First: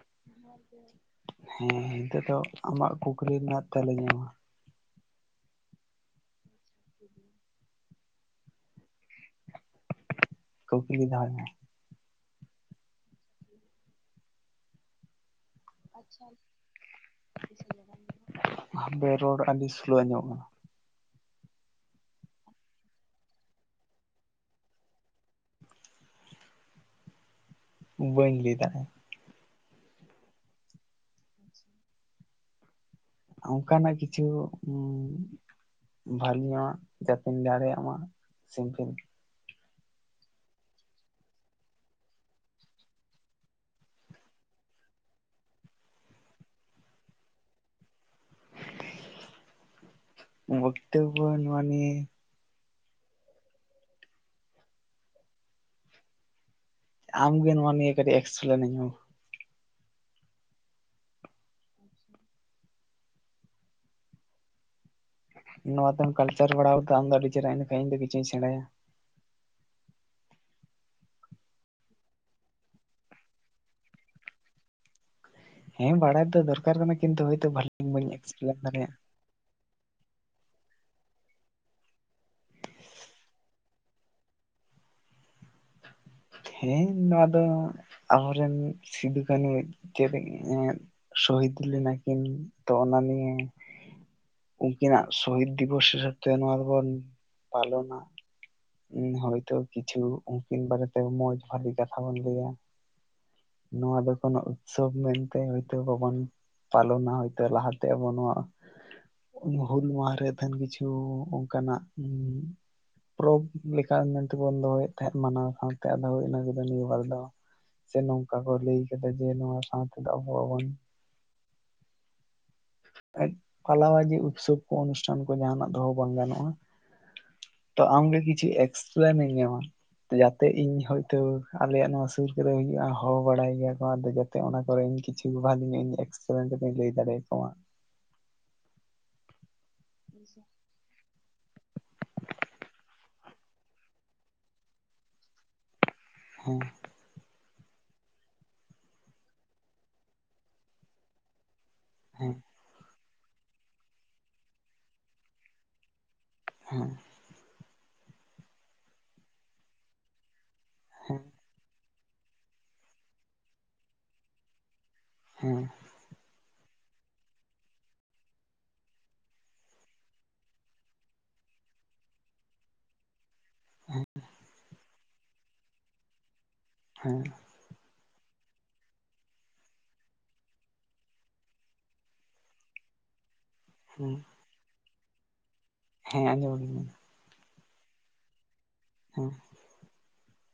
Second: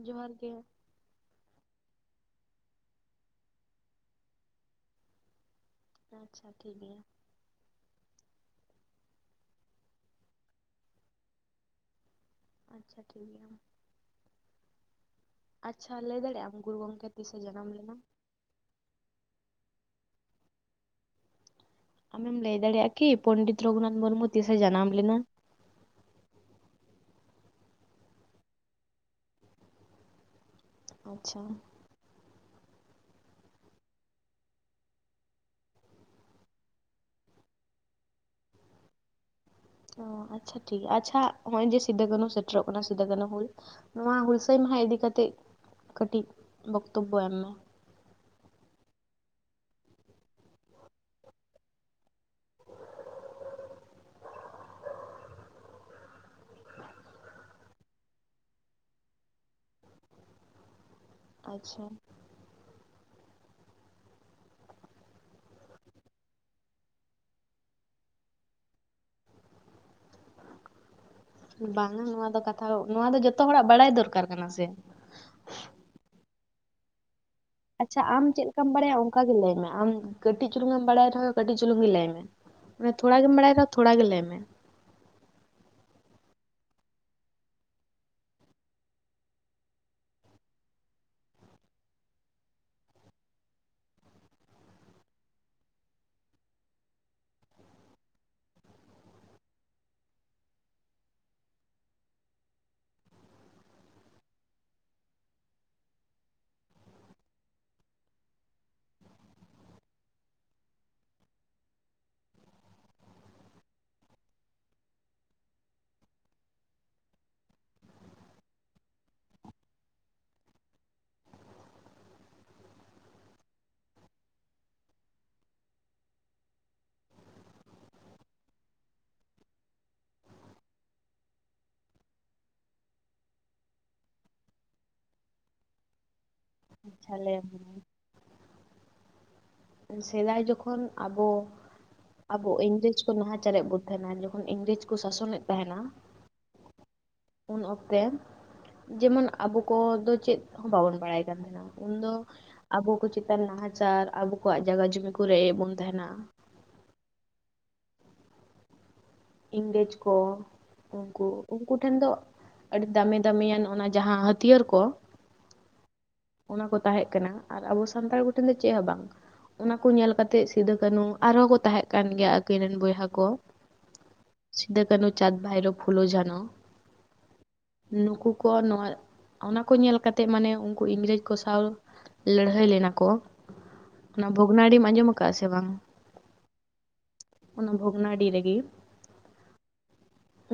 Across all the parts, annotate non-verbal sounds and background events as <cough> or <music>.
ᱡᱚᱦᱟᱨ ᱜᱮ ᱦᱮᱸ ᱱᱤᱛᱳᱜ ᱫᱚ ᱟᱢᱟᱜ ᱠᱩᱠᱞᱤ ᱨᱮᱱᱟᱜ ᱛᱮᱞᱟᱧ ᱮᱢᱟᱢᱟ᱾ ᱟᱪᱪᱷᱟ ᱴᱷᱤᱠ ᱜᱮᱭᱟ᱾ ᱠᱩᱠᱞᱤ ᱫᱚᱦᱚᱭ ᱢᱮ ᱾ ᱟᱪᱪᱷᱟ ᱴᱷᱤᱠ ᱜᱮᱭᱟ ᱢᱟ ᱾ <inaudible> ᱟᱪᱪᱷᱟ ᱞᱟᱹᱭ ᱫᱟᱲᱮᱭᱟᱜ ᱟᱢ ᱜᱩᱨᱩ ᱜᱚᱢᱠᱮ ᱛᱤᱥᱮ ᱡᱟᱱᱟᱢ ᱞᱮᱱᱟ? ᱦᱟᱯᱮ ᱨᱚᱲ ᱟᱹᱰᱤ ᱥᱞᱳ ᱟᱸᱡᱚᱢᱚᱜ ᱠᱟᱱᱟ ᱾ ᱞᱟᱹᱭ ᱫᱟᱲᱮᱭᱟᱜᱼᱟ ᱠᱤ ᱯᱚᱱᱰᱤᱛ ᱨᱚᱜᱷᱩᱱᱟᱛᱷ ᱢᱩᱨᱢᱩ ᱛᱤᱥᱮ ᱡᱟᱱᱟᱢ ᱞᱮᱱᱟ? ᱵᱟᱹᱧ ᱞᱟᱹᱭ ᱫᱟᱲ ᱟᱪᱪᱷᱟ᱾ ᱚᱱᱠᱟᱱᱟᱜ ᱠᱤᱪᱷᱩ ᱵᱷᱟᱞᱮ ᱧᱚᱜᱼᱟᱜ ᱡᱟᱛᱮᱧ ᱫᱟᱲᱮᱭᱟᱜ ᱢᱟ ᱥᱤᱢᱯᱤᱞ ᱾ ᱚ ᱟᱪᱪᱷᱟ ᱴᱷᱤᱠ ᱜᱮᱭᱟ, ᱟᱪᱪᱷᱟ ᱱᱚᱜᱼᱚᱭ ᱡᱮ ᱥᱤᱫᱩ ᱠᱟᱹᱱᱦᱩ ᱥᱮᱴᱮᱨᱚᱜ ᱠᱟᱱᱟ ᱥᱤᱫᱩ ᱠᱟᱹᱱᱦᱩ ᱦᱩᱞ ᱱᱚᱣᱟ ᱦᱩᱞᱥᱟᱹᱭ ᱢᱟᱦᱟ ᱤᱫᱤ ᱠᱟᱛᱮᱫ ᱠᱟᱹᱴᱤᱡ ᱵᱚᱠᱛᱚᱵᱵᱚ ᱮᱢ ᱢᱮ ᱾ ᱵᱠᱛᱚᱵᱵᱚ ᱱᱚᱣᱟ ᱱᱤᱭᱟᱹ ᱟᱢᱜᱮ ᱱᱚᱣᱟ ᱱᱤᱭᱟᱹ ᱠᱟᱹᱴᱤᱡ ᱮᱠᱥᱯᱮᱞᱮᱱᱟ. ᱧ ᱢᱮ ᱢᱟ ᱾ ᱟᱪᱪᱷᱟ ᱾ ᱱᱚᱣᱟᱛᱮᱢ ᱠᱟᱞᱪᱟᱨ ᱵᱟᱲᱟᱣ ᱟᱠᱟᱫᱼᱟ ᱟᱢ ᱫᱚ ᱟᱹᱰᱤ ᱪᱮᱨᱦᱨᱟ ᱮᱸᱰᱮ ᱠᱷᱟᱡ ᱤᱧ ᱫᱚ ᱠᱤᱧᱪᱷᱩᱧ ᱥᱮᱬᱟᱭᱟ ᱾ ᱵᱟᱝᱟ ᱱᱚᱣᱟ ᱫᱚ ᱠᱟᱛᱷᱟ, ᱱᱚᱣᱟ ᱫᱚ ᱡᱚᱛᱚ ᱦᱚᱲᱟᱜ ᱵᱟᱲᱟᱭ ᱫᱚᱨᱠᱟᱨ ᱠᱟᱱᱟ ᱥᱮ᱾ ᱦᱮᱸ ᱵᱟᱲᱟᱭ ᱛᱚ ᱫᱚᱠᱟᱨ ᱠᱟᱱᱟ ᱠᱤᱱᱛᱩ ᱦᱚᱭᱛᱳ ᱵᱷ ᱟᱪᱪᱷᱟ ᱟᱢ ᱪᱮᱫ ᱞᱮᱠᱟᱢ ᱵᱟᱲᱟᱭᱟ ᱚᱱᱠᱟ ᱜᱮ ᱞᱟᱹᱭ ᱢᱮ ᱾ ᱟᱢ ᱠᱟᱹᱴᱤᱡ ᱪᱩᱞᱩᱝ ᱮᱢ ᱵᱟᱲᱟᱭ ᱨᱮᱦᱚᱸ ᱠᱟᱹᱴᱤᱡ ᱪᱩᱞᱩᱝ ᱜᱮ ᱞᱟᱹᱭ ᱢᱮ᱾ ᱛᱷᱚᱲᱟ ᱜᱮᱢ ᱵᱟᱲᱟᱭ ᱠᱷᱟᱡ ᱛᱷᱚᱲᱟ ᱜᱮ ᱞᱟᱹᱭ ᱢᱮ ᱾ ᱦᱮᱸ ᱱᱚᱣᱟ ᱫᱚ, ᱟᱵᱚᱨᱮᱱ ᱥᱤᱫᱩ ᱠᱟᱹᱱᱩ <unintelligible> ᱥᱚᱦᱤᱫ ᱞᱮᱱᱟᱠᱤᱱ ᱛᱚ ᱚᱱᱟ ᱱᱤᱭᱟᱹ ᱩᱱᱠᱤᱱᱟᱜ ᱥᱚᱦᱤᱛ ᱫᱤᱵᱚᱥ ᱨᱮ ᱛᱮ ᱱᱚᱣᱟ ᱫᱚᱵᱚᱱ ᱯᱟᱞᱚᱱᱟ ᱾ ᱦᱚᱭᱛᱚ ᱠᱤᱪᱷᱩ ᱩᱱᱠᱤᱱ ᱵᱟᱨᱮᱛᱮ ᱢᱚᱸᱡᱽ ᱵᱷᱟᱞᱤ ᱠᱟᱛᱷᱟ ᱵᱚᱱ ᱞᱟᱹᱭᱟ᱾ ᱱᱚᱣᱟ ᱫᱚ ᱠᱚᱱᱚ ᱩᱛᱥᱚᱵ ᱢᱮᱱᱛᱮ ᱦᱳᱭᱛᱳ ᱵᱟᱵᱚᱱ ᱯᱟᱞᱚᱱᱟ ᱦᱚᱭᱛᱳ ᱞᱟᱦᱟ ᱛᱮ ᱟᱵᱚ ᱱᱚᱣᱟ ᱦᱩᱞ ᱢᱟᱦᱟ ᱨᱮ ᱛᱟᱦᱮᱱ ᱠᱤᱪᱷᱩ ᱚᱱᱠᱟᱱᱟᱜ ᱯᱚᱨᱚᱵᱽ ᱞᱮᱠᱟ ᱢᱮᱱᱛᱮᱵᱚᱱ ᱫᱚᱦᱚᱭᱮᱫ ᱛᱟᱦᱮᱸᱫ ᱢᱟᱱᱟᱣ ᱥᱟᱶᱛᱮ ᱟᱫᱚ ᱤᱱᱟᱹ ᱱᱤᱭᱟᱹᱵᱟᱨ ᱫᱚ ᱥᱮ ᱱᱚᱝᱠᱟ ᱠᱚ ᱞᱟᱹᱭ ᱠᱟᱫᱟ ᱡᱮ ᱱᱚᱣᱟ ᱥᱟᱶᱛᱮ ᱮᱫ ᱟᱵᱚ ᱵᱚᱱ <inaudible> ᱯᱟᱞᱟᱵᱟᱡᱤ ᱩᱛᱥᱚᱵ ᱠᱚ ᱚᱱᱩᱥᱴᱷᱟᱱ ᱠᱚ ᱡᱟᱦᱟᱱᱟᱜ ᱫᱚᱦᱚ ᱵᱟᱝ ᱜᱟᱱᱚᱜᱼᱟ᱾ ᱛᱚ ᱟᱢᱜᱮ ᱠᱮᱪᱷᱤ ᱮᱠᱥᱯᱞᱮᱱ ᱤᱧ ᱢᱮ ᱢᱟ ᱾ ᱡᱟᱛᱮ ᱤᱧ ᱦᱳᱭᱛᱳ, ᱟᱞᱮᱭᱟᱜ ᱱᱚᱣᱟ ᱥᱩᱨ ᱠᱚᱨᱮ ᱦᱩᱭᱩᱜᱼᱟ ᱦᱚᱦᱚ ᱵᱟᱲᱟᱭ ᱜᱮᱭᱟ ᱠᱚ ᱟᱫᱚ ᱡᱟᱛᱮ ᱚᱱᱟ ᱠᱚᱨᱮᱧ ᱠᱤᱪᱷᱩ ᱵᱷᱟᱞᱮ ᱧᱚᱜ ᱮᱠᱥᱯᱮᱞᱱ ᱠᱟᱛᱮᱧ ᱞᱟᱹᱭ ᱟᱪᱪᱷᱟ ᱫᱟᱲᱮᱭᱟ ᱠᱚᱣᱟ ᱢᱮ ᱾ ᱥᱮᱸᱫᱟᱭ ᱡᱚᱠᱷᱚᱱ ᱟᱵᱚ ᱟᱵᱚ ᱤᱝᱨᱮᱡᱽ ᱠᱚ ᱱᱟᱦᱟᱪᱟᱨᱮᱫ ᱵᱚᱱ ᱛᱟᱦᱮᱱᱟ ᱡᱚᱠᱷᱚᱱ ᱤᱝᱨᱮᱡᱽ ᱠᱚ ᱥᱟᱥᱚᱱᱮᱫ ᱛᱟᱦᱮᱱᱟ ᱦᱮᱸ ᱾ ᱩᱱ ᱚᱠᱛᱮ <inaudible> ᱡᱮᱢᱚᱱ ᱟᱵᱚ ᱠᱚᱫᱚ ᱪᱮᱫ ᱦᱚᱸ ᱵᱟᱵᱚᱱ ᱵᱟᱲᱟᱭ ᱠᱟᱱ ᱛᱟᱦᱮᱱᱟ᱾ ᱩᱱᱫᱚ ᱦᱮᱸ ᱟᱵᱚ ᱠᱚ ᱪᱮᱛᱟᱱ ᱱᱟᱦᱟᱪᱟᱨ, ᱟᱵᱚ ᱠᱚᱣᱟᱜ ᱡᱟᱭᱜᱟ ᱡᱩᱢᱤ ᱠᱚ ᱨᱮᱡ ᱮᱫ ᱵᱚᱱ ᱛᱟᱦᱮᱱᱟ ᱾ ᱮᱸᱼᱦᱮᱜ᱾ ᱤᱝᱨᱮᱡᱽ ᱠᱚ ᱦᱮᱸ ᱩᱱᱠᱩ, ᱩᱱᱠᱩ ᱴᱷᱮᱱ ᱫᱚ ᱟᱹᱰᱤ ᱫᱟᱹᱢᱤ ᱫᱟᱹᱢᱤ ᱫᱟᱹᱢᱤᱭᱟᱱ ᱚᱱᱟ ᱡᱟᱦᱟᱸ ᱦᱟᱹᱛᱭᱟᱹᱨ ᱠᱚ ᱦᱮᱸ ᱾ ᱚᱱᱟ ᱠᱚ ᱛᱟᱸᱦᱮᱡ ᱠᱟᱱᱟ ᱟᱨ ᱟᱵᱚ ᱥᱟᱱᱛᱟᱲ ᱠᱚᱴᱷᱮᱱ ᱫᱚ ᱪᱮᱜ ᱦᱚᱸ ᱵᱟᱝ ᱾ ᱚᱱᱟ ᱠᱚ ᱧᱮᱞ ᱠᱟᱛᱮᱜ ᱥᱤᱫᱩ ᱠᱟᱹᱱᱩ ᱟᱨᱦᱚᱸ ᱠᱚ ᱛᱟᱦᱮᱸᱜ ᱠᱟᱱ ᱜᱮᱭᱟ ᱟᱹᱠᱤᱱ ᱨᱮᱱ ᱵᱚᱭᱦᱟ ᱠᱚ ᱾ <inaudible> ᱥᱤᱫᱟᱹ ᱠᱟᱹᱱᱩ, ᱪᱟᱸᱫᱽ ᱵᱷᱟᱭᱨᱚ, ᱯᱷᱩᱞᱚ ᱡᱷᱟᱱᱚ ᱾ ᱦᱮᱸ ᱾ ᱱᱩᱠᱩ ᱠᱚ ᱱᱚᱣᱟ ᱚᱱᱟ ᱠᱚ ᱧᱮᱞ ᱠᱟᱛᱮᱜ ᱢᱟᱱᱮ ᱩᱝ ᱠᱩ ᱤᱝᱨᱮᱡᱽ ᱠᱚ ᱥᱟᱶ ᱞᱟᱹᱲᱦᱟᱹᱭ ᱞᱮᱱᱟ ᱠᱚ ᱦᱮᱸ ᱚᱱᱟ ᱵᱷᱚᱜᱽᱱᱟᱰᱤᱢ ᱟᱸᱡᱚᱢ ᱠᱟᱜᱼᱟ ᱥᱮ ᱵᱟᱝ? ᱦᱮᱸ ᱟᱸᱡᱚᱢ ᱠᱟᱹᱟᱧ ᱾ ᱚᱱᱟ ᱵᱷᱚᱜᱽᱱᱟᱰᱤ ᱨᱮᱜᱤ ᱦᱮᱸ ᱾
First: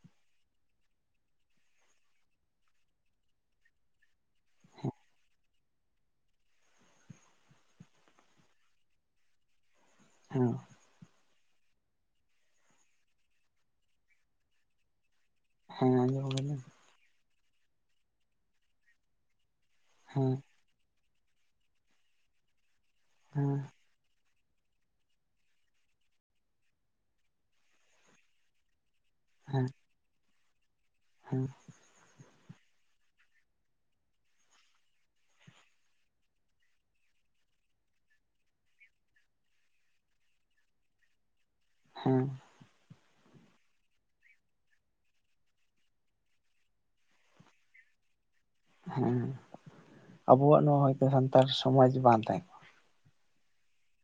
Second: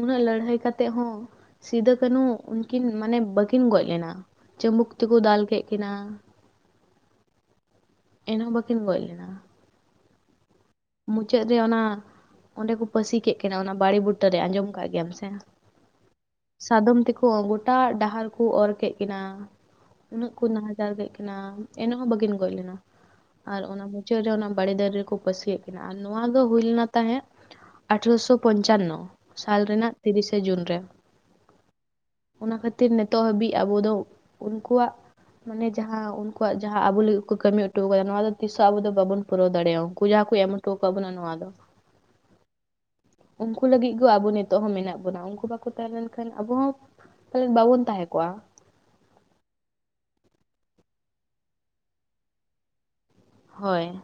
ᱩᱱᱟᱹᱜ ᱞᱟᱹᱲᱦᱟᱹᱭ ᱠᱟᱛᱮᱜ ᱦᱚᱸ ᱥᱤᱫᱷᱩ ᱠᱟᱹᱱᱦᱩ ᱩᱱᱠᱤᱱ ᱢᱟᱱᱮ ᱵᱟᱹᱠᱤᱱ ᱜᱚᱡ ᱞᱮᱱᱟ ᱪᱟᱹᱢᱵᱩᱠ ᱛᱮᱠᱚ ᱫᱟᱞ ᱠᱮᱫ ᱠᱤᱱᱟ, ᱮᱱᱦᱚᱸ ᱵᱟᱹᱠᱤᱱ ᱜᱚᱡ ᱞᱮᱱᱟ ᱾ ᱦᱮᱸ ᱾ ᱢᱩᱪᱟᱹᱫ ᱨᱮ ᱚᱱᱟ ᱚᱸᱰᱮ ᱠᱚ ᱯᱟᱹᱥᱤ ᱠᱮᱜ ᱠᱤᱱᱟ ᱚᱱᱟ ᱵᱟᱸᱲᱮ ᱵᱩᱴᱟᱹᱨᱮ ᱟᱸᱡᱚᱢ ᱠᱟᱜ ᱜᱮᱭᱟᱢ ᱥᱮ? ᱦᱮᱸ ᱟᱸᱡᱚᱢ ᱠᱟᱹᱫᱟᱹᱧ ᱾ ᱥᱟᱫᱚᱢ ᱛᱮᱠᱚ ᱜᱚᱴᱟ ᱰᱟᱦᱟᱨ ᱠᱚ ᱚᱨ ᱠᱮᱜ ᱠᱤᱱᱟ ᱦᱮᱸ ᱩᱱᱟᱹᱜ ᱠᱚ ᱱᱟᱦᱟ ᱪᱟᱨ ᱠᱮᱜ ᱠᱤᱱᱟ ᱮᱱ ᱦᱚᱸ ᱵᱟᱹᱠᱤᱱ ᱜᱚᱡ ᱞᱮᱱᱟ ᱦᱮᱸ ᱟᱨ ᱚᱱᱟ ᱢᱩᱪᱟᱹᱫ ᱨᱮ ᱚᱱᱟ ᱵᱟᱸᱲᱮ ᱫᱟᱨᱮ ᱨᱮᱠᱚ ᱯᱟᱹᱥᱤ ᱠᱮᱜ ᱠᱤᱱᱟ ᱟᱨ ᱱᱚᱣᱟ ᱫᱚ ᱦᱩᱭ ᱞᱮᱱᱟ ᱛᱟᱦᱮᱸᱫ ᱟᱴᱷᱨᱚᱥᱚ ᱯᱚᱧᱪᱟᱱᱱᱚ ᱥᱟᱞ ᱦᱮᱸ ᱨᱮᱱᱟᱜ ᱛᱤᱨᱤᱥᱚ ᱡᱩᱱ ᱨᱮ ᱾ ᱦᱮᱸ ᱾ ᱚᱱᱟ ᱠᱷᱟᱹᱛᱤᱨ ᱱᱤᱛᱚᱜ ᱦᱟᱹᱵᱤᱡ ᱟᱵᱚ ᱫᱚ ᱩᱱᱠᱩᱣᱟᱜ ᱢᱟᱱᱮ ᱡᱟᱦᱟᱸ ᱩᱱᱠᱩᱣᱟᱜ ᱡᱟᱦᱟᱸ ᱟᱵᱚ ᱞᱟᱹᱜᱤᱫ ᱠᱚ ᱠᱟᱹᱢᱤ ᱦᱚᱴᱚ ᱠᱟᱫᱟ ᱱᱚᱣᱟ ᱫᱚ ᱛᱤᱥᱦᱚ ᱟᱵᱚ ᱫᱚ ᱵᱟᱵᱚᱱ ᱯᱩᱨᱟᱹᱣ ᱫᱟᱲᱮᱭᱟᱜᱼᱟ ᱩᱱᱠᱩ ᱡᱟᱦᱟᱸ ᱠᱚ ᱮᱢ ᱴᱚᱠᱟᱜ ᱵᱚᱱᱟ ᱱᱚᱣᱟ ᱫᱚ ᱾ ᱦᱮᱸ ᱾ ᱩᱝᱠᱩ ᱞᱟᱹᱜᱤᱫ ᱜᱳ ᱟᱵᱚ ᱱᱤᱛᱚᱜ ᱦᱚᱸ ᱢᱮᱱᱟᱜ ᱵᱚᱱᱟ ᱩᱝᱠᱳ ᱵᱟᱠᱚ ᱛᱟᱸᱦᱮ ᱞᱮᱱᱠᱷᱟᱱ ᱟᱵᱚ ᱦᱚᱸ ᱯᱟᱞᱮᱱ ᱵᱟᱵᱚᱱ ᱛᱟᱦᱮᱸ ᱠᱚᱜᱼᱟ ᱾ ᱦᱮᱸ ᱟᱵᱚᱣᱟᱜ ᱱᱚᱣᱟ ᱦᱚᱭᱛᱚ ᱥᱟᱱᱛᱟᱲ ᱥᱚᱢᱟᱡᱽ ᱵᱟᱝ ᱛᱟᱦᱮᱸ ᱦᱳᱭ ᱾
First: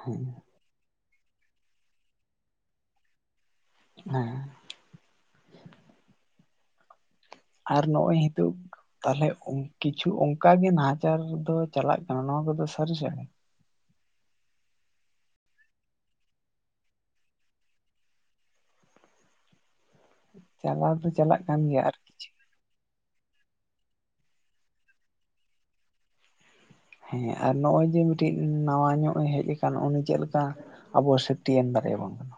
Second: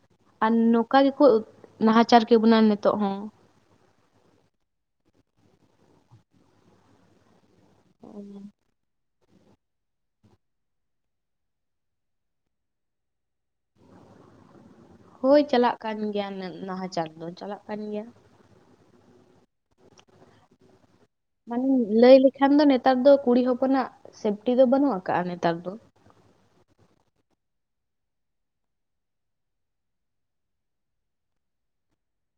ᱦᱮᱸ ᱾ ᱱᱚᱝᱠᱟ ᱜᱮᱠᱚ ᱱᱟᱦᱟᱪᱟᱨ ᱠᱮᱵᱚᱱᱟ ᱱᱤᱛᱚᱜ ᱦᱚᱸ ᱾ ᱦᱮᱸ ᱾ ᱟᱨ ᱱᱚᱜᱼᱚᱭ ᱦᱮᱛᱚᱜ ᱛᱟᱦᱞᱮ ᱠᱤᱪᱷᱩ ᱚᱝᱠᱟᱜᱮ ᱱᱟᱦᱟᱪᱟᱨ ᱫᱚ ᱪᱟᱞᱟᱜ ᱠᱟᱱᱟ ᱱᱚᱣᱟ ᱠᱚᱫᱚ ᱥᱟᱹᱨᱤ ᱥᱮ ᱮᱲᱮ? ᱦᱳᱭ ᱪᱟᱞᱟᱜ ᱠᱟᱱ ᱜᱮᱭᱟ ᱱᱟᱦᱟᱪᱟᱨ ᱫᱚ ᱪᱟᱞᱟᱜ ᱠᱟᱱ ᱜᱮᱭᱟ ᱾ <unintelligible> ᱪᱟᱞᱟᱣ ᱫᱚ ᱪᱟᱞᱟᱜ ᱠᱟᱱ ᱢᱟᱱᱮ ᱜᱮᱭᱟ ᱟᱨ ᱞᱟᱹᱭ ᱠᱤᱪᱷᱩ ᱞᱮᱠᱷᱟᱱ ᱫᱚ ᱱᱮᱛᱟᱨ ᱫᱚ ᱠᱩᱲᱤ ᱦᱚᱯᱚᱱᱟᱜ ᱥᱮᱯᱴᱤ ᱫᱚ ᱵᱟᱹᱱᱩᱜ ᱠᱟᱜᱼᱟ ᱱᱮᱛᱟᱨ ᱫᱚ ᱾ ᱦᱮᱸ ᱟᱨ ᱱᱚᱜᱼᱚᱭ ᱡᱮ ᱢᱤᱫᱴᱤᱡ ᱱᱟᱣᱟ ᱧᱚᱜ ᱦᱮᱡ ᱠᱟᱱ ᱩᱱᱤ ᱪᱮᱫᱞᱮᱠᱟ ᱟᱵᱚ ᱥᱮᱯᱷᱴᱤ ᱮᱢ ᱫᱟᱲᱮᱭᱟᱵᱚᱱ ᱠᱟᱱᱟ ᱾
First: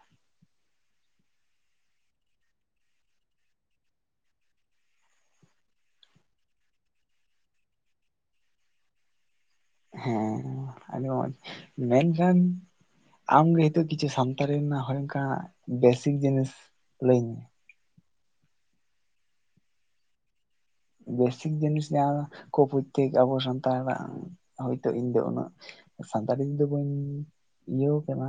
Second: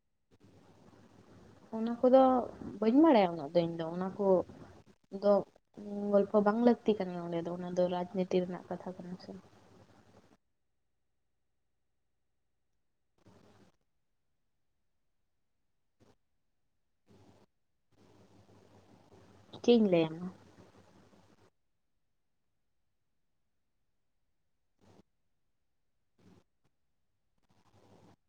ᱚᱱᱟ ᱠᱚᱫᱚ ᱵᱟᱹᱧ ᱵᱟᱲᱟᱭᱟ ᱩᱱᱟᱹᱜ ᱫᱚ ᱤᱧ ᱫᱚ ᱚᱱᱟ ᱠᱚ ᱫᱚ ᱜᱚᱞᱯᱷᱚ ᱵᱟᱝ ᱞᱟᱹᱠᱛᱤ ᱠᱟᱱᱟ ᱚᱸᱰᱮ ᱫᱚ ᱚᱱᱟ ᱫᱚ ᱨᱟᱡᱽᱱᱤᱛᱤ ᱨᱮᱱᱟᱜ ᱠᱟᱛᱷᱟ ᱠᱟᱱᱟ ᱥᱮ ᱾ ᱦᱮᱸ ᱟᱹᱰᱤ ᱢᱚᱸᱡᱽ ᱢᱮᱱᱠᱷᱟᱱ ᱟᱢᱜᱮ ᱦᱚᱭᱛᱚ ᱠᱤᱪᱷᱩ ᱥᱟᱱᱛᱟᱲᱤ ᱨᱮᱱᱟᱜ ᱦᱚᱭ ᱚᱱᱠᱟ ᱵᱮᱥᱤᱠ ᱡᱤᱱᱤᱥ ᱞᱟᱹᱭ ᱢᱮ ᱾ ᱪᱮᱫ ᱤᱧ ᱞᱟᱹᱭᱟᱢᱟ? ᱵᱮᱥᱤᱠ ᱡᱤᱱᱤᱥ ᱡᱟᱦᱟᱸ ᱠᱚ ᱯᱳᱭᱛᱮᱠ ᱟᱵᱚ ᱥᱟᱱᱛᱟᱲᱟᱜ ᱦᱚᱭᱛᱳ ᱤᱧ ᱫᱚ ᱩᱱᱟᱹᱜ ᱥᱟᱱᱛᱟᱲᱤ ᱛᱮᱫᱚ ᱵᱟᱹᱧ ᱤᱭᱟᱹᱣ ᱟᱠᱟᱫᱟ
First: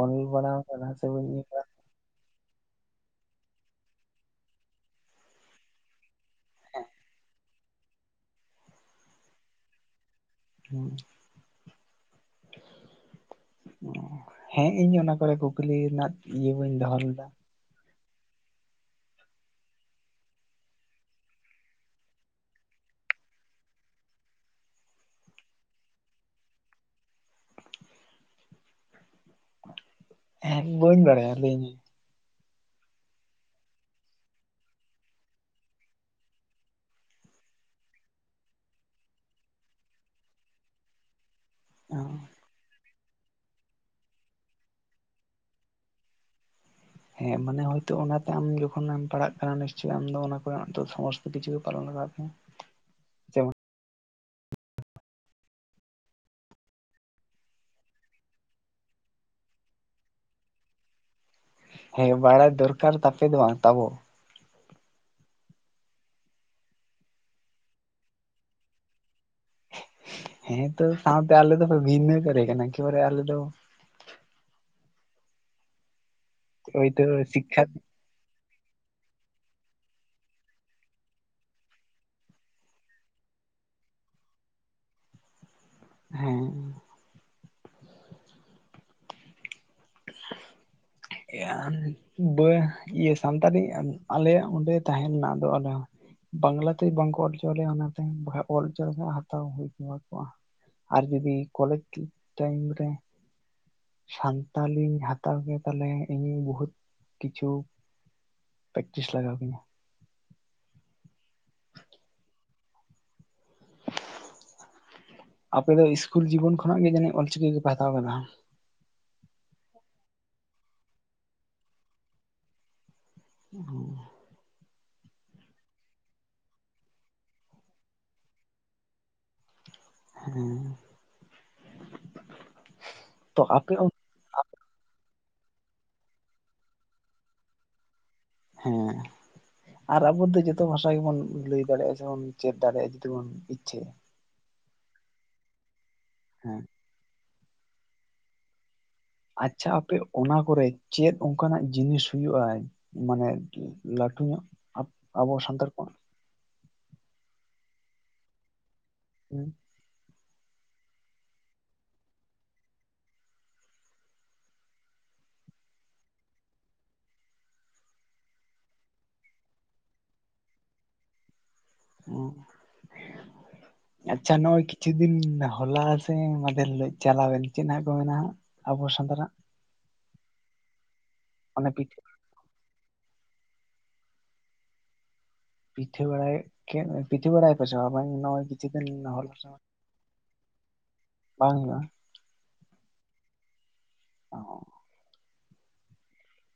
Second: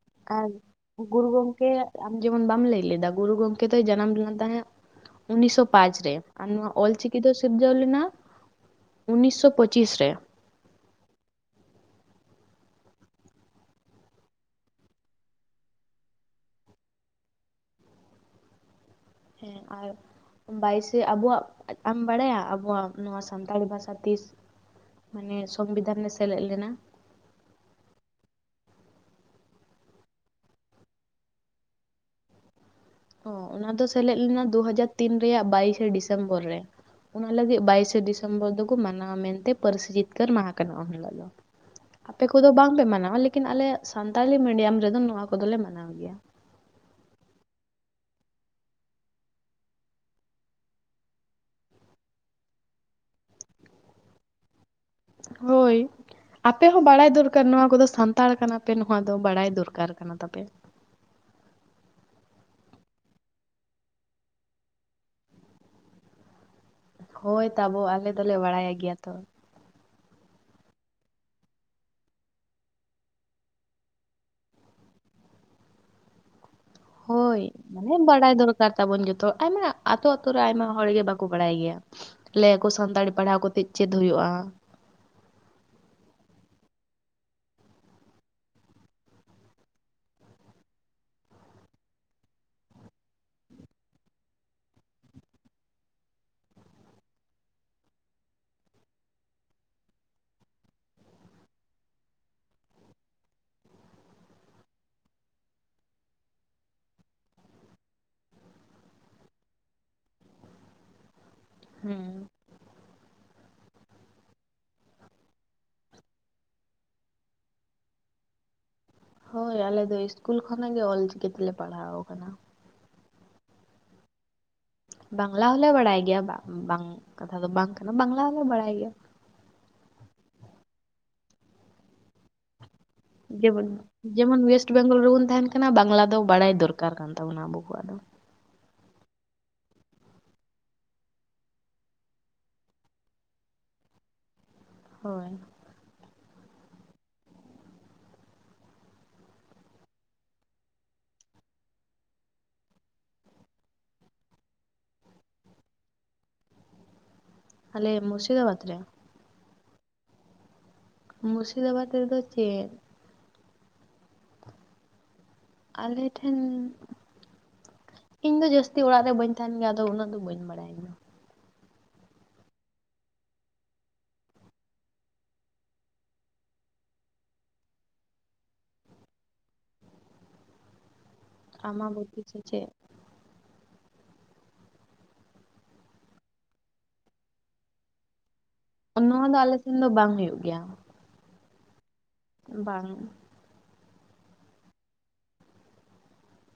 ᱚᱞ ᱟᱨ ᱵᱟᱲᱟᱣ ᱟᱠᱟᱱᱟ ᱥᱮ ᱜᱩᱨᱩ ᱵᱟᱹᱧ ᱤᱭᱟᱹ ᱠᱟ ᱜᱚᱝᱠᱮ ᱟᱢ ᱡᱮᱢᱚᱱ ᱵᱟᱢ ᱞᱟᱹᱭ ᱞᱮᱫᱟ ᱜᱩᱨᱩ ᱜᱚᱢᱠᱮ ᱫᱚᱭ ᱡᱟᱱᱟᱢ ᱞᱮᱱ ᱛᱟᱦᱮᱸᱫ ᱩᱱᱤᱥᱥᱚ ᱯᱟᱸᱪ ᱨᱮ ᱾ ᱟᱨ ᱱᱚᱣᱟ ᱚᱞᱪᱤᱠᱤ ᱫᱚ ᱥᱤᱨᱡᱟᱣ ᱞᱮᱱᱟ ᱩᱱᱤᱥᱥᱚ ᱯᱚᱸᱪᱤᱥ ᱨᱮ ᱾ <unintelligible> ᱦᱮᱸ ᱤᱧ ᱚᱱᱟ ᱠᱚᱨᱮ ᱠᱩᱠᱞᱤ ᱨᱮᱱᱟᱜ ᱤᱭᱟᱹ ᱵᱟᱹᱧ ᱫᱚᱦᱚ ᱞᱮᱫᱟ ᱾ ᱦᱮᱸ ᱟᱨ ᱵᱟᱭ ᱥᱮ ᱟᱵᱚᱣᱟᱜ ᱟᱢ ᱵᱟᱲᱟᱭᱟ ᱟᱵᱚᱣᱟᱜ ᱱᱚᱣᱟ ᱥᱟᱱᱛᱟᱲᱤ ᱵᱷᱟᱥᱟ ᱛᱤᱥ ᱢᱟᱱᱮ ᱥᱚᱝᱵᱤᱫᱷᱟᱱ ᱨᱮ ᱥᱮᱞᱮᱫ ᱞᱮᱱᱟ? ᱦᱮᱸ ᱤᱧ ᱵᱟᱹᱧ ᱵᱟᱲᱟᱭᱟ ᱞᱟᱹᱭᱤᱧ ᱢᱮ ᱾ ᱚ ᱚᱱᱟ ᱫᱚ ᱥᱮᱞᱮᱫ ᱞᱮᱱᱟ ᱫᱩᱦᱟᱡᱟᱨ ᱛᱤᱱ ᱨᱮᱭᱟᱜ ᱵᱟᱭᱤᱥᱮ ᱰᱤᱥᱮᱢᱵᱚᱨ ᱨᱮ ᱾ ᱚᱱᱟ ᱞᱟᱹᱜᱤᱫ ᱵᱟᱭᱤᱥᱮ ᱰᱤᱥᱮᱢᱵᱚᱨ ᱫᱚᱠᱚ ᱢᱟᱱᱟᱣᱟ ᱢᱮᱱᱛᱮ ᱯᱟᱹᱨᱥᱤ ᱡᱤᱛᱠᱟᱹᱨ ᱢᱟᱦᱟ ᱠᱟᱱᱟ ᱩᱱ ᱦᱤᱞᱳ ᱫᱚ ᱚ ᱾ ᱟᱯᱮ ᱠᱚᱫᱚ ᱵᱟᱝᱯᱮ ᱢᱟᱱᱟᱣᱟ ᱞᱮᱠᱤᱱ ᱟᱞᱮ ᱥᱟᱱᱛᱟᱞᱤ ᱢᱤᱰᱤᱭᱟᱢ ᱨᱮᱫᱚ ᱱᱚᱣᱟ ᱠᱚᱫᱚᱞᱮ ᱢᱟᱱᱟᱣ ᱜᱮᱭᱟ ᱾ ᱦᱮᱸ ᱢᱟᱱᱮ ᱦᱳᱭᱛᱳ ᱚᱱᱟᱛᱮ ᱟᱢ ᱡᱚᱠᱷᱚᱱᱮ ᱮᱢ ᱦᱮᱸ ᱢᱟᱱᱮ ᱟᱢ ᱚᱞᱛᱮ ᱢᱟᱱᱮ ᱟᱢᱮᱢ ᱯᱟᱲᱦᱟᱜ ᱠᱟᱱᱟ ᱱᱤᱥᱪᱳᱭ ᱟᱢ ᱫᱚ ᱚᱱᱟ ᱠᱚᱨᱮᱱᱟᱜ ᱥᱚᱢᱚᱥᱛᱚ ᱠᱤᱪᱷᱩ ᱜᱮ ᱯᱟᱞᱚᱱ ᱞᱟᱜᱟᱣ ᱢᱮᱭᱟ ᱾ ᱦᱳᱭ ᱟᱯᱮ ᱦᱚᱸ ᱵᱟᱲᱟᱭ ᱫᱚᱨᱠᱟᱨ ᱱᱚᱣᱟ ᱠᱚᱫᱚ ᱥᱟᱱᱛᱟᱲ ᱠᱟᱱᱟᱯᱮ ᱱᱚᱣᱟ ᱫᱚ ᱵᱟᱲᱟᱭ ᱫᱚᱨᱠᱟᱨ ᱠᱟᱱ ᱛᱟᱯᱮ ᱦᱮᱸ ᱵᱟᱲᱟᱭ ᱫᱚᱨᱠᱟᱨ ᱛᱟᱯᱮ ᱫᱚ ᱵᱟᱝ ᱛᱟᱵᱚ ᱾ ᱦᱳᱭ ᱛᱟᱵᱚ ᱟᱞᱮ ᱫᱚᱞᱮ ᱵᱟᱲᱟᱭ ᱜᱮᱭᱟ ᱛᱚ ᱾ ᱦᱮᱸ ᱛᱚ ᱥᱟᱶᱛᱮ ᱟᱞᱮ ᱫᱚᱯᱮ ᱵᱷᱤᱱᱟᱹ ᱠᱟᱞᱮ ᱠᱟᱱᱟ ᱵᱚᱞᱮ ᱟᱞᱮ ᱫᱚ ᱦᱳᱭᱛᱳ ᱦᱳᱭ ᱥᱤᱠᱠᱷᱟ ᱢᱟᱱᱮ ᱵᱟᱲᱟᱭ ᱫᱚᱨᱠᱟᱨ ᱥᱚᱨᱠᱟᱨ ᱠᱟᱱ ᱛᱟᱵᱚᱱ ᱡᱚᱛᱚ ᱟᱭᱢᱟ ᱟᱹᱛᱩ ᱨᱮ ᱟᱭᱢᱟ ᱦᱚᱲ ᱜᱮ ᱵᱟᱠᱚ ᱵᱟᱲᱟᱭ ᱜᱮᱭᱟ ᱾ ᱞᱟᱹᱭᱟᱠᱚ ᱥᱟᱱᱛᱟᱲᱤ ᱯᱟᱲᱦᱟᱣ ᱠᱟᱛᱮᱫ ᱪᱮᱫ ᱦᱩᱭᱩᱜᱼᱟ? ᱦᱮᱸ <unintelligible> <unintelligible> ᱤᱭᱟᱹ ᱥᱟᱱᱛᱟᱲᱤ ᱟᱞᱮᱭᱟᱜ ᱚᱸᱰᱮ ᱛᱟᱦᱮᱸᱱ ᱢᱟ ᱟᱫᱚ ᱟᱞᱮ ᱦᱚᱸ ᱵᱟᱝᱞᱟᱛᱮ ᱵᱟᱝᱠᱚ ᱚᱞ ᱦᱚᱪᱚ ᱞᱮᱭᱟ ᱚᱱᱟᱛᱮ ᱵᱟᱠᱷᱟᱱ ᱚᱞ ᱦᱚᱪᱚ ᱞᱮᱠᱷᱟᱱ ᱦᱟᱛᱟᱣ ᱦᱩᱭ ᱠᱚᱣᱟ ᱾ ᱟᱨ ᱡᱩᱫᱤ ᱠᱚᱞᱮᱡᱽ ᱴᱟᱭᱤᱢ ᱨᱮ ᱥᱟᱱᱛᱟᱞᱤ ᱦᱟᱛᱟᱣ ᱠᱮᱤᱧ ᱛᱟᱦᱞᱮ ᱤᱧ ᱵᱚᱦᱩᱛ ᱠᱤᱪᱷᱩ ᱯᱮᱠᱴᱤᱥ ᱞᱟᱜᱟᱣ ᱠᱤᱧᱟ ᱾ ᱦᱩᱸ ᱟᱯᱮ ᱫᱚ ᱤᱥᱠᱩᱞ ᱡᱤᱵᱚᱱ ᱠᱷᱚᱱᱟᱜ ᱜᱮ ᱡᱟᱱᱤᱡ ᱚᱞᱪᱤᱠᱤ ᱜᱮᱯᱮ ᱦᱟᱛᱟᱣ ᱠᱟᱫᱟ? ᱦᱳᱭ ᱟᱞᱮ ᱫᱚ ᱤᱥᱠᱩᱞ ᱠᱷᱚᱱᱟᱜ ᱜᱮ ᱚᱞᱪᱤᱠᱤ ᱛᱮᱞᱮ ᱯᱟᱲᱦᱟᱣ ᱠᱟᱱᱟ ᱾ <unintelligible> ᱵᱟᱝᱞᱟ ᱦᱚᱞᱮ ᱵᱟᱲᱟᱭ ᱜᱮᱭᱟ ᱵᱟᱝ ᱵᱟᱝ ᱠᱟᱛᱷᱟ ᱫᱚ ᱵᱟᱝ ᱠᱟᱱᱟ ᱵᱟᱝᱞᱟ ᱦᱚᱞᱮ ᱵᱟᱲᱟᱭ ᱜᱮᱭᱟ ᱾ ᱦᱮᱸ ᱛᱚ ᱡᱮᱢᱚᱱ ᱟᱯᱮ ᱚᱱ ᱡᱮᱢᱚᱱ ᱚᱭᱮᱥᱴ ᱵᱮᱝᱜᱚᱞ ᱨᱮᱵᱚᱱ ᱛᱟᱦᱮᱱ ᱠᱟᱱᱟ ᱵᱟᱝᱞᱟ ᱫᱚ ᱵᱟᱲᱟᱭ ᱫᱚᱨᱠᱟᱨ ᱠᱟᱱ ᱛᱟᱵᱚᱱᱟ ᱟᱵᱚ ᱠᱚᱣᱟᱜ ᱫᱚ ᱾ ᱦᱮᱸ ᱟᱨ ᱟᱵᱚ ᱫᱚ ᱡᱚᱛᱚ ᱵᱷᱟᱥᱟ ᱜᱮᱵᱚᱱ ᱞᱟᱹᱭ ᱫᱟᱲᱮᱭᱟᱜᱼᱟ ᱥᱮᱵᱚᱱ ᱪᱮᱫ ᱫᱟᱲᱮᱭᱟᱜᱼᱟ ᱡᱩᱫᱤ ᱵᱚᱱ ᱤᱪᱪᱷᱟᱹᱭᱟ ᱾ ᱦᱳᱭ ᱦᱮᱸ ᱟᱪᱪᱷᱟ ᱟᱯᱮ ᱚᱱᱟ ᱠᱚᱨᱮ ᱪᱮᱫ ᱚᱱᱠᱟᱱᱟᱜ ᱡᱤᱱᱤᱥ ᱦᱩᱭᱩᱜᱼᱟ ᱢᱟᱱᱮ ᱟᱨᱠᱤ ᱞᱟᱹᱴᱩ ᱧᱚᱜ ᱟᱵᱚ ᱥᱟᱱᱛᱟᱲ ᱠᱚᱣᱟᱜ? ᱟᱞᱮ ᱢᱩᱨᱥᱤᱫᱟᱵᱟᱫᱽ ᱨᱮ, ᱦᱩᱸ ᱢᱩᱨᱥᱤᱫᱟᱵᱟᱫᱽ ᱨᱮᱫᱚ ᱪᱮᱫ ᱟᱞᱮ ᱴᱷᱮᱱ ᱤᱧ ᱫᱚ ᱡᱟᱹᱥᱛᱤ ᱚᱲᱟᱜ ᱨᱮ ᱵᱟᱹᱧ ᱛᱟᱦᱮᱱ ᱜᱮᱭᱟ ᱟᱫᱚ ᱩᱱᱟᱹᱜ ᱫᱚ ᱵᱟᱹᱧ ᱵᱟᱲᱟᱭᱟ ᱾ <unintelligible> <unintelligible> ᱟᱪᱪᱷᱟ ᱱᱚᱜᱼᱚᱭ ᱠᱤᱪᱷᱩ ᱫᱤᱱ ᱦᱚᱞᱟ ᱥᱮ ᱢᱟᱫᱮᱨ ᱦᱤᱞᱳᱜ ᱪᱟᱞᱟᱣ ᱮᱱ ᱪᱮᱫ ᱦᱟᱸᱜ ᱠᱚ ᱢᱮᱱᱟ ᱦᱟᱸᱜ? ᱟᱵᱚ ᱥᱟᱱᱛᱟᱲ ᱟᱜ᱾ ᱚᱱᱮ ᱯᱤᱴᱷᱟᱹ ᱟᱢᱵᱟᱵᱩᱛᱤ ᱥᱮ ᱪᱮᱫ? ᱯᱤᱴᱷᱟᱹ ᱵᱟᱲᱟᱭ ᱠᱮᱫ, ᱯᱤᱴᱷᱟᱹ ᱵᱟᱲᱟᱭ ᱟᱯᱮ ᱥᱮ ᱵᱟᱝ <unintelligible> ᱱᱚᱶᱟ ᱫᱚ ᱦᱚᱞᱟ ᱟᱞᱮ ᱥᱮᱱ ᱫᱚ ᱵᱟᱝ ᱦᱳᱭᱳᱜ ᱜᱮᱭᱟ᱾ ᱵᱟᱝ ᱦᱩᱭᱩᱜᱼᱟ? ᱵᱟᱝ, ᱚ,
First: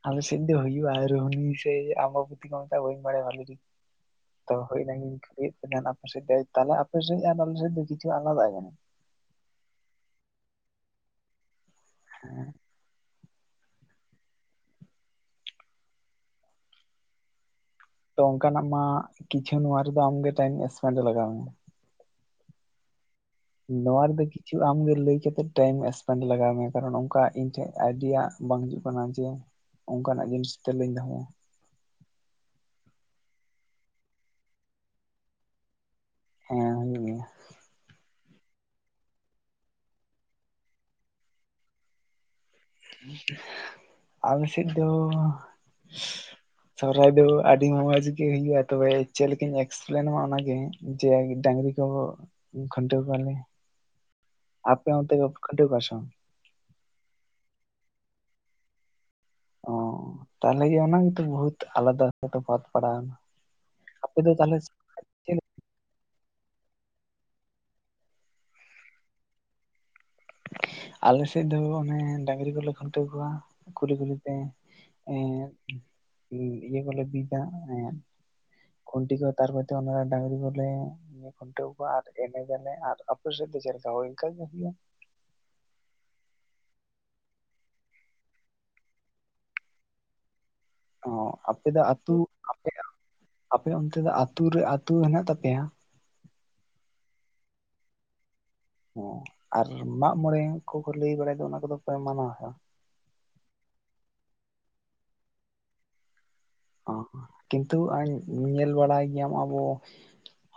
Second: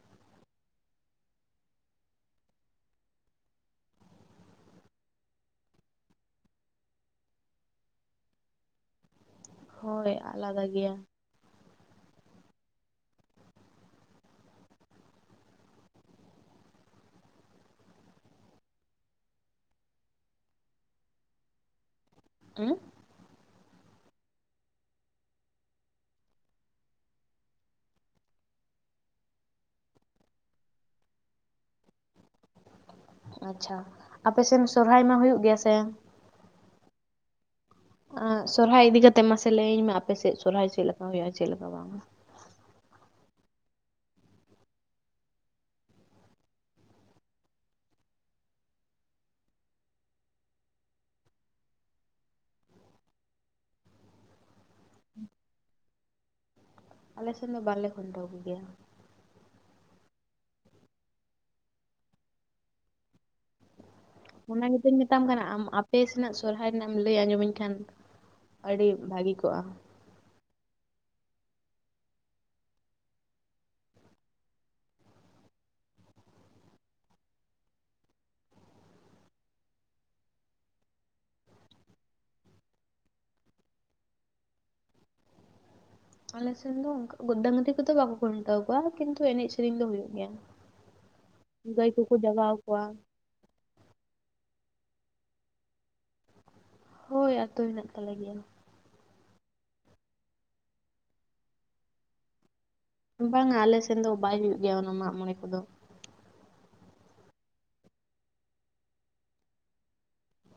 ᱟᱞᱮ ᱥᱮᱫ ᱫᱚ ᱦᱩᱭᱩᱜ-ᱟ᱾ ᱨᱩᱱᱦᱤ ᱥᱮ ᱟᱵᱟ‌ᱵᱩᱛᱤ ᱠᱚ ᱢᱮᱛᱟᱜᱟ ᱵᱟᱹᱧ ᱵᱟᱲᱟᱭᱟ ᱵᱷᱟᱞᱮ ᱴᱷᱤᱠ, ᱛᱚ ᱦᱩᱭ ᱚᱱᱟ ᱜᱮᱧ <unintelligible> ᱟᱯᱮ ᱥᱮᱫ ᱫᱚ ᱛᱟᱞᱦᱮ ᱟᱯᱮ ᱥᱮᱫ ᱟᱨ ᱟᱞᱮ ᱥᱮᱫ ᱫᱚ ᱠᱤᱪᱷᱩ ᱟᱞᱟᱫᱟᱜ ᱡᱟᱹᱱᱤᱡ, ᱦᱳᱭ ᱟᱞᱟᱫᱟ ᱜᱮᱭᱟ᱾ ᱦᱮᱸ, ᱛᱚ ᱚᱱᱠᱟ ᱱᱟᱜ ᱢᱟ ᱠᱤᱪᱷᱩ ᱱᱚᱣᱟ ᱨᱮᱫᱚ ᱟᱢᱜᱮ ᱴᱟᱭᱤᱢ ᱥᱯᱮᱱᱰ ᱞᱟᱜᱟᱣ ᱢᱮᱭᱟ᱾ ᱩᱸ, ᱱᱚᱣᱟ ᱨᱮ ᱫᱚ ᱠᱤᱪᱷᱩ ᱟᱢ ᱜᱮ ᱞᱟᱹᱭ ᱠᱟᱛᱮᱫ ᱴᱟᱭᱤᱢ ᱥᱯᱮᱱᱰ ᱞᱟᱜᱟᱣ ᱢᱮᱭᱟ, ᱠᱟᱨᱚᱱ ᱚᱱᱠᱟ ᱤᱧ ᱴᱷᱮᱱ ᱟᱭᱰᱤᱭᱟ ᱵᱟᱝ ᱦᱤᱡᱩᱜ ᱠᱟᱱᱟ, ᱡᱮ ᱚᱱᱠᱟ ᱱᱟᱜ ᱡᱤᱱᱤᱥ ᱴᱷᱮᱱ ᱞᱤᱧ ᱫᱚᱦᱚᱭᱟ᱾ ᱟᱪᱪᱷᱟ, ᱟᱯᱮ ᱥᱮᱱ ᱥᱚᱨᱦᱟᱭ ᱢᱟ ᱦᱩᱭᱩᱜ ᱜᱮᱭᱟ ᱥᱮ? ᱦᱮᱸ ᱦᱩᱭᱩᱜ ᱜᱮᱭᱟ᱾ ᱟ ᱥᱚᱨᱦᱟᱭ ᱤᱫᱤ ᱠᱟᱛᱮᱜ ᱢᱟ ᱥᱮ ᱞᱟᱹᱭ ᱟᱹᱧ ᱢᱮ ᱟᱯᱮ ᱥᱮᱫ ᱥᱚᱨᱦᱟᱭ ᱪᱮᱫ ᱞᱮᱠᱟ ᱦᱩᱭᱩᱜᱼᱟ ᱪᱮᱫ ᱞᱮᱠᱟ ᱵᱟᱝ-ᱟ? ᱟᱞᱮ ᱥᱮᱫ ᱫᱚ, ᱥᱚᱨᱦᱟᱭ ᱫᱚ ᱟᱹᱰᱤ ᱢᱚᱸᱡᱽ ᱜᱮ ᱦᱩᱭᱩᱜᱼᱟ ᱛᱚᱵᱮ ᱪᱮᱫ ᱞᱮᱠᱟᱧ ᱮᱠᱥᱯᱞᱮ ᱟᱢᱟ ᱚᱱᱟ ᱜᱮ, ᱡᱮ ᱰᱟᱹᱝᱨᱤ ᱠᱚ ᱠᱷᱩᱱᱴᱟᱹᱣ ᱠᱚᱣᱟ ᱞᱮ᱾ ᱟᱯᱮ ᱚᱱᱛᱮ ᱠᱚ ᱠᱷᱩᱱᱴᱟᱹᱣ ᱠᱚᱣᱟ ᱥᱮ ᱵᱟᱝ? ᱟᱞᱮ ᱥᱮᱫ ᱫᱚ ᱵᱟ ᱞᱮ ᱠᱷᱩᱱᱴᱟᱹᱣ ᱠᱚ ᱜᱮᱭᱟ᱾ ᱚ, ᱛᱟᱦᱞᱮ ᱡᱮ ᱚᱱᱟ ᱜᱮᱛᱚ ᱵᱚ ᱦᱩᱛ ᱟᱞᱟᱫᱟ ᱛᱚᱯᱷᱟᱫ ᱯᱟᱲᱟᱣ ᱱᱟ᱾ ᱚᱱᱟ ᱜᱮᱛᱚᱧ ᱢᱮᱛᱟᱢ ᱠᱟᱱᱟ ᱟᱢ ᱟᱯᱮ ᱥᱮᱱᱟᱜ ᱥᱚᱨᱦᱟᱭ ᱨᱮᱱᱟᱜ ᱮᱢ ᱞᱟᱹᱭ ᱟᱸᱡᱚᱢ ᱟᱹᱧ ᱠᱷᱟᱡ, ᱟᱹᱰᱤ ᱵᱷᱟᱹᱜᱤ ᱠᱚᱜᱼᱟ᱾ ᱟᱞᱮ ᱥᱮᱫ ᱫᱚ ᱚᱱᱮ ᱰᱟᱹᱝᱨᱤ ᱠᱚᱞᱮ ᱠᱷᱩᱱᱴᱟᱹᱣ ᱠᱚᱣᱟ ᱠᱩᱞᱦᱤ ᱠᱩᱞᱦᱤ ᱛᱮ᱾ ᱮᱸᱫ ᱤᱭᱟᱹ ᱠᱚ ᱞᱮ ᱵᱤᱫᱟ, ᱮᱸᱫ ᱠᱷᱩᱱᱴᱤ ᱠᱚ ᱛᱟᱯᱚᱨ ᱚᱱᱟ ᱨᱮ ᱰᱟᱹᱝᱨᱤ ᱠᱚ ᱞᱮ ᱠᱷᱩᱱᱴᱟᱹᱣ ᱠᱚᱣᱟ ᱟᱨ ᱮᱱᱮᱡ ᱡᱟᱞᱮ, ᱟᱨ ᱟᱯᱮ ᱥᱮᱫ ᱫᱚ ᱪᱮᱫ ᱞᱮᱠᱟ ᱦᱳᱭ ᱚᱱᱠᱟ ᱜᱮ ᱦᱳᱭᱳᱜᱼᱟ᱾ ᱟᱞᱮ ᱥᱮᱱ ᱫᱚ ᱚᱱᱠᱟ ᱰᱟᱹᱝᱨᱤ ᱠᱚᱫᱚ ᱵᱟᱠᱚ ᱠᱷᱩᱱᱴᱟᱹᱣ ᱠᱚᱣᱟ, ᱠᱤᱱᱛᱩ ᱮᱱᱮᱡ ᱥᱮᱨᱮᱧ ᱫᱚ ᱦᱩᱭᱩᱜ ᱜᱮᱭᱟ᱾ ᱚ ᱟᱯᱮ ᱫᱚ ᱜᱟᱹᱭ ᱠᱚᱠᱚ ᱟᱹᱛᱩ ᱡᱟᱜᱟᱣ ᱠᱚᱣᱟ ᱟᱯᱮ ᱚᱱᱛᱮ ᱫᱚ ᱟ ᱟᱹᱛᱩ ᱨᱮ ᱟᱹᱛᱩ ᱦᱮᱱᱟᱜ ᱛᱟᱯᱮᱭᱟ? ᱦᱳᱭ ᱟᱹᱛᱳ ᱦᱮᱱᱟᱜ ᱛᱟᱞᱮ ᱜᱮᱭᱟ᱾ ᱚ ᱟᱨ ᱢᱟᱜ ᱢᱚᱬᱮ ᱠᱚᱠᱚ ᱞᱟᱹᱭ ᱵᱟᱲᱟᱭ ᱫᱚ ᱚᱱᱟ ᱠᱚᱫᱚ ᱯᱮ ᱢᱟᱱᱟᱣ ᱟᱥᱮ ᱵᱟᱝ? ᱵᱟᱝᱼᱟ ᱟᱞᱮ ᱥᱮᱱ ᱫᱚ ᱵᱟᱭ ᱦᱩᱭᱩᱜ ᱜᱮᱭᱟ ᱚᱱᱟ ᱢᱟᱜᱼᱢᱚᱬᱮᱸ ᱠᱚᱫᱚ᱾ ᱚ, ᱠᱤᱱᱛᱩ ᱧᱮᱞ ᱵᱟᱲᱟᱭ ᱜᱮᱭᱟᱢ ᱟᱵᱚ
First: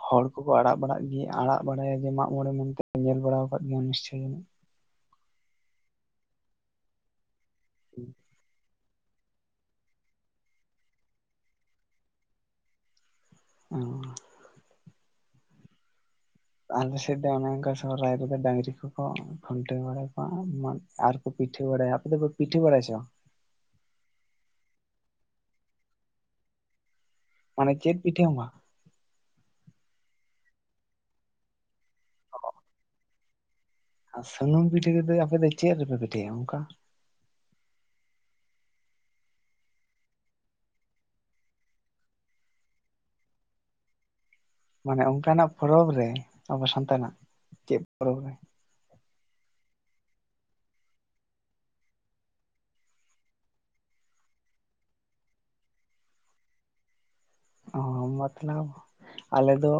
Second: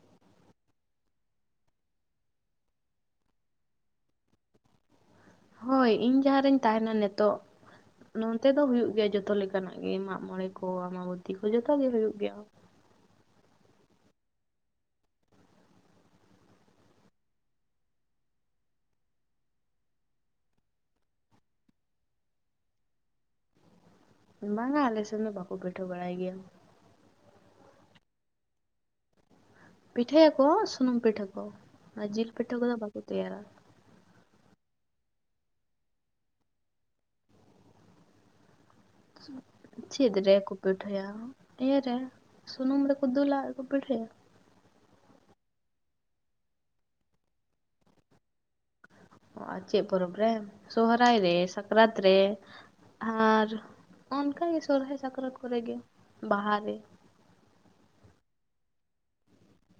ᱦᱚᱲ ᱠᱚᱠᱚ ᱟᱲᱟᱜ <unintelligible> ᱟᱲᱟᱜ ᱵᱟᱲᱟᱜ ᱜᱮ ᱟᱱᱟᱜ ᱜᱮᱭᱟ ᱡᱮ ᱢᱟᱜ ᱢᱚᱬᱮ ᱢᱮᱱᱛᱮ ᱧᱮᱞ ᱵᱟᱲᱟ ᱟᱠᱟᱫ ᱜᱮᱭᱟᱢ ᱱᱤᱥᱪᱚᱭ ᱡᱟᱹᱱᱤᱡ, ᱦᱳᱭ ᱤᱧ ᱡᱟᱦᱟ ᱨᱮᱧ ᱛᱟᱦᱮᱱᱟ ᱱᱤᱛᱚᱜ ᱱᱚᱱᱛᱮ ᱫᱚ ᱦᱩᱭᱩᱜ ᱜᱮᱭᱟ ᱡᱚᱛ ᱛᱚ ᱞᱮᱠᱟᱱᱟᱜ ᱜᱮ ᱢᱟᱜᱼᱢᱚᱬᱮᱸ ᱠᱚ, ᱟᱢᱟᱵᱚᱛᱤ ᱠᱚ ᱡᱚᱛᱚ ᱜᱮ ᱦᱩᱭᱩᱜ ᱜᱮᱭᱟ᱾ ᱚ, ᱟᱞᱮ ᱥᱮᱫ ᱫᱚ ᱚᱱᱮ ᱚᱱᱠᱟ ᱥᱚᱦᱟᱭ ᱨᱮ ᱫᱚ ᱰᱟᱹᱝᱨᱤ ᱠᱚᱠᱚ ᱠᱷᱩᱱᱴᱟᱹᱣ ᱵᱟᱲᱟ ᱠᱚᱣᱟ᱾ ᱟᱨ ᱠᱚ ᱯᱤᱴᱷᱟᱹ ᱵᱟᱲᱟᱭᱟ᱾ ᱟᱯᱮ ᱫᱚ ᱯᱤᱴᱷᱟᱹ ᱵᱟᱲᱟᱭᱼᱟ ᱥᱮ ᱵᱟᱝ? ᱵᱟᱝᱼᱟ ᱟᱞᱮ ᱥᱮᱱ ᱫᱚ ᱵᱟᱠᱚ ᱯᱤᱴᱷᱟᱹ ᱵᱟᱲᱟᱭ ᱜᱮᱭᱟ᱾ ᱢᱟᱱᱮ ᱪᱮᱫ ᱯᱤᱴᱷᱟᱹ ᱦᱚᱸ‌ ᱵᱟᱝ? ᱯᱤᱴᱷᱟᱹᱭ ᱟᱠᱚ ᱥᱩᱱᱩᱢ ᱯᱤᱴᱷᱟᱹ ᱠᱚ, ᱚᱱᱟ ᱡᱤᱞ ᱯᱤᱴᱷᱟᱹ ᱠᱚᱫᱚ ᱵᱟᱠᱚ ᱛᱮᱭᱟᱨᱟ᱾ ᱟᱨ ᱥᱩᱱᱩᱢ ᱯᱤᱴᱷᱟᱹ ᱠᱚ ᱫᱚ ᱟᱯᱮ ᱫᱚ ᱪᱮᱫ ᱨᱮᱯᱮ ᱯᱤᱴᱷᱟᱹᱭᱟ ᱚᱱᱠᱟ? ᱪᱮᱫ ᱨᱮᱠᱚ ᱯᱤᱴᱷᱟᱹᱭᱟ, ᱤᱭᱟᱹ ᱨᱮ ᱥᱩᱱᱩᱢ ᱨᱮᱠᱚ ᱫᱩᱞᱟ ᱟᱨ ᱠᱚ ᱯᱤᱴᱷᱟᱹᱭᱟ᱾ ᱢᱟᱱᱮ ᱚᱱᱠᱟᱱᱟᱜ ᱯᱚᱨᱚᱵᱽ ᱨᱮ, ᱟᱵᱚ ᱥᱟᱱᱛᱟᱲᱟᱜ ᱪᱮᱫ ᱯᱚᱨᱚᱵᱽ ᱨᱮ ᱟᱨ ᱪᱮᱫ ᱯᱚᱨᱚᱵᱽ ᱨᱮ, ᱥᱚᱦᱚᱨᱟᱭ ᱨᱮ ᱥᱟᱠᱨᱟᱛ ᱨᱮ ᱾ ᱟᱨ ᱚᱱᱠᱟᱜᱮ ᱥᱚᱨᱚᱦᱟᱭ ᱥᱟᱠᱨᱟᱛ ᱠᱚᱨᱮ ᱜᱮ ᱵᱟᱦᱟ ᱨᱮ᱾ ᱚ ᱢᱚᱛᱞᱚᱵ ᱟᱞᱮ ᱫᱚ,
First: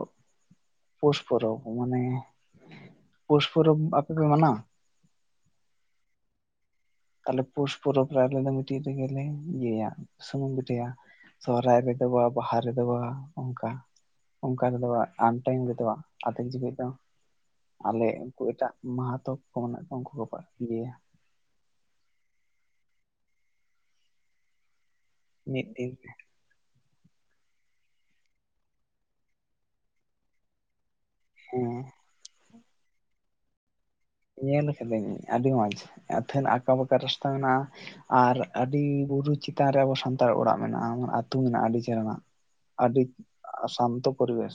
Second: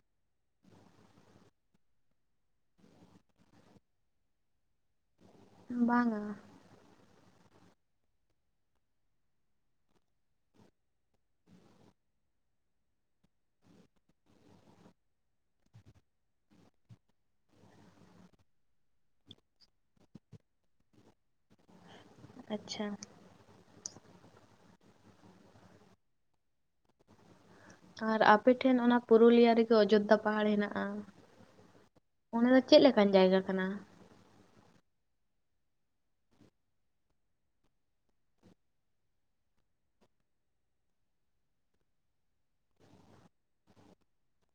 ᱯᱩᱥ ᱯᱚᱨᱚᱵᱽ ᱢᱟᱱᱮ ᱯᱩᱥ ᱯᱚᱨᱚᱵᱽ ᱟᱯᱮ ᱯᱮ ᱢᱟᱱᱟᱣᱟ? ᱵᱟᱝᱼᱟ᱾ ᱟᱞᱮ ᱯᱩᱥ ᱯᱚᱨᱚᱵᱽ ᱨᱮ ᱟᱞᱮ ᱫᱚ ᱢᱤᱫᱴᱤᱡ ᱨᱮᱜᱮᱞᱮ ᱤᱭᱟᱹᱭᱟ ᱥᱩᱱᱩᱢ ᱯᱤᱴᱷᱟᱹᱭᱟ ᱾ ᱥᱚᱦᱚᱨᱟᱭ ᱨᱮᱫᱚ ᱵᱟ, ᱵᱟᱦᱟ ᱨᱮᱫᱚ ᱵᱟ ᱚᱱᱠᱟ᱾ ᱚᱱᱠᱟ ᱛᱮᱫᱚ ᱵᱟᱝ, ᱟᱢ ᱴᱟᱭᱤᱢ ᱨᱮᱫᱚ ᱵᱟᱝ᱾ ᱟᱛᱮᱠ ᱡᱤᱣᱤᱡ ᱫᱚ ᱟᱞᱮ ᱩᱱᱠᱩ ᱮᱴᱟᱜ ᱢᱟᱦᱟᱛ ᱠᱚ ᱢᱮᱱᱟᱜ ᱠᱚᱣᱟ, ᱩᱱᱠᱩ ᱠᱚ ᱤᱭᱟᱹᱭᱟ᱾ ᱟᱪᱪᱷᱟ᱾ ᱢᱤᱫ ᱫᱤᱱ᱾ ᱟᱨ ᱟᱯᱮᱴᱷᱮᱱ ᱚᱱᱟ ᱯᱩᱨᱩᱞᱤᱭᱟ ᱨᱮᱜᱮ ᱚᱡᱳᱫᱽᱫᱷᱟ ᱯᱟᱦᱟᱲ ᱦᱮᱱᱟᱜᱼᱟ᱾ ᱦᱮᱸ᱾ ᱚᱸᱰᱮ ᱫᱚ ᱪᱮᱫ ᱞᱮᱠᱟᱱ ᱡᱟᱭᱜᱟ ᱠᱟᱱᱟ? ᱧᱮᱞ ᱠᱟᱹᱫᱟᱹᱧ ᱟᱹᱰᱤ ᱢᱚᱸᱡᱽ, ᱟᱹᱛᱷᱟᱹᱱ ᱟᱸᱠᱟ ᱵᱟᱠᱟ ᱨᱟᱥᱛᱟ ᱢᱮᱱᱟᱜᱼᱟ᱾ ᱟᱨ ᱟᱹᱰᱤ ᱵᱩᱨᱩ ᱪᱮᱛᱟᱱ ᱨᱮ ᱟᱵᱚ ᱥᱟᱱᱛᱟᱲ ᱚᱲᱟᱜ ᱢᱮᱱᱟᱜᱼᱟ᱾ ᱟᱹᱛᱩ ᱢᱮᱱᱟᱜᱼᱟ ᱟᱹᱰᱤ ᱪᱮᱦᱨᱟᱱᱟᱜ ᱾ ᱟᱹᱰᱤ ᱥᱟᱱᱛᱚ ᱯᱚᱨᱤᱵᱮᱥ᱾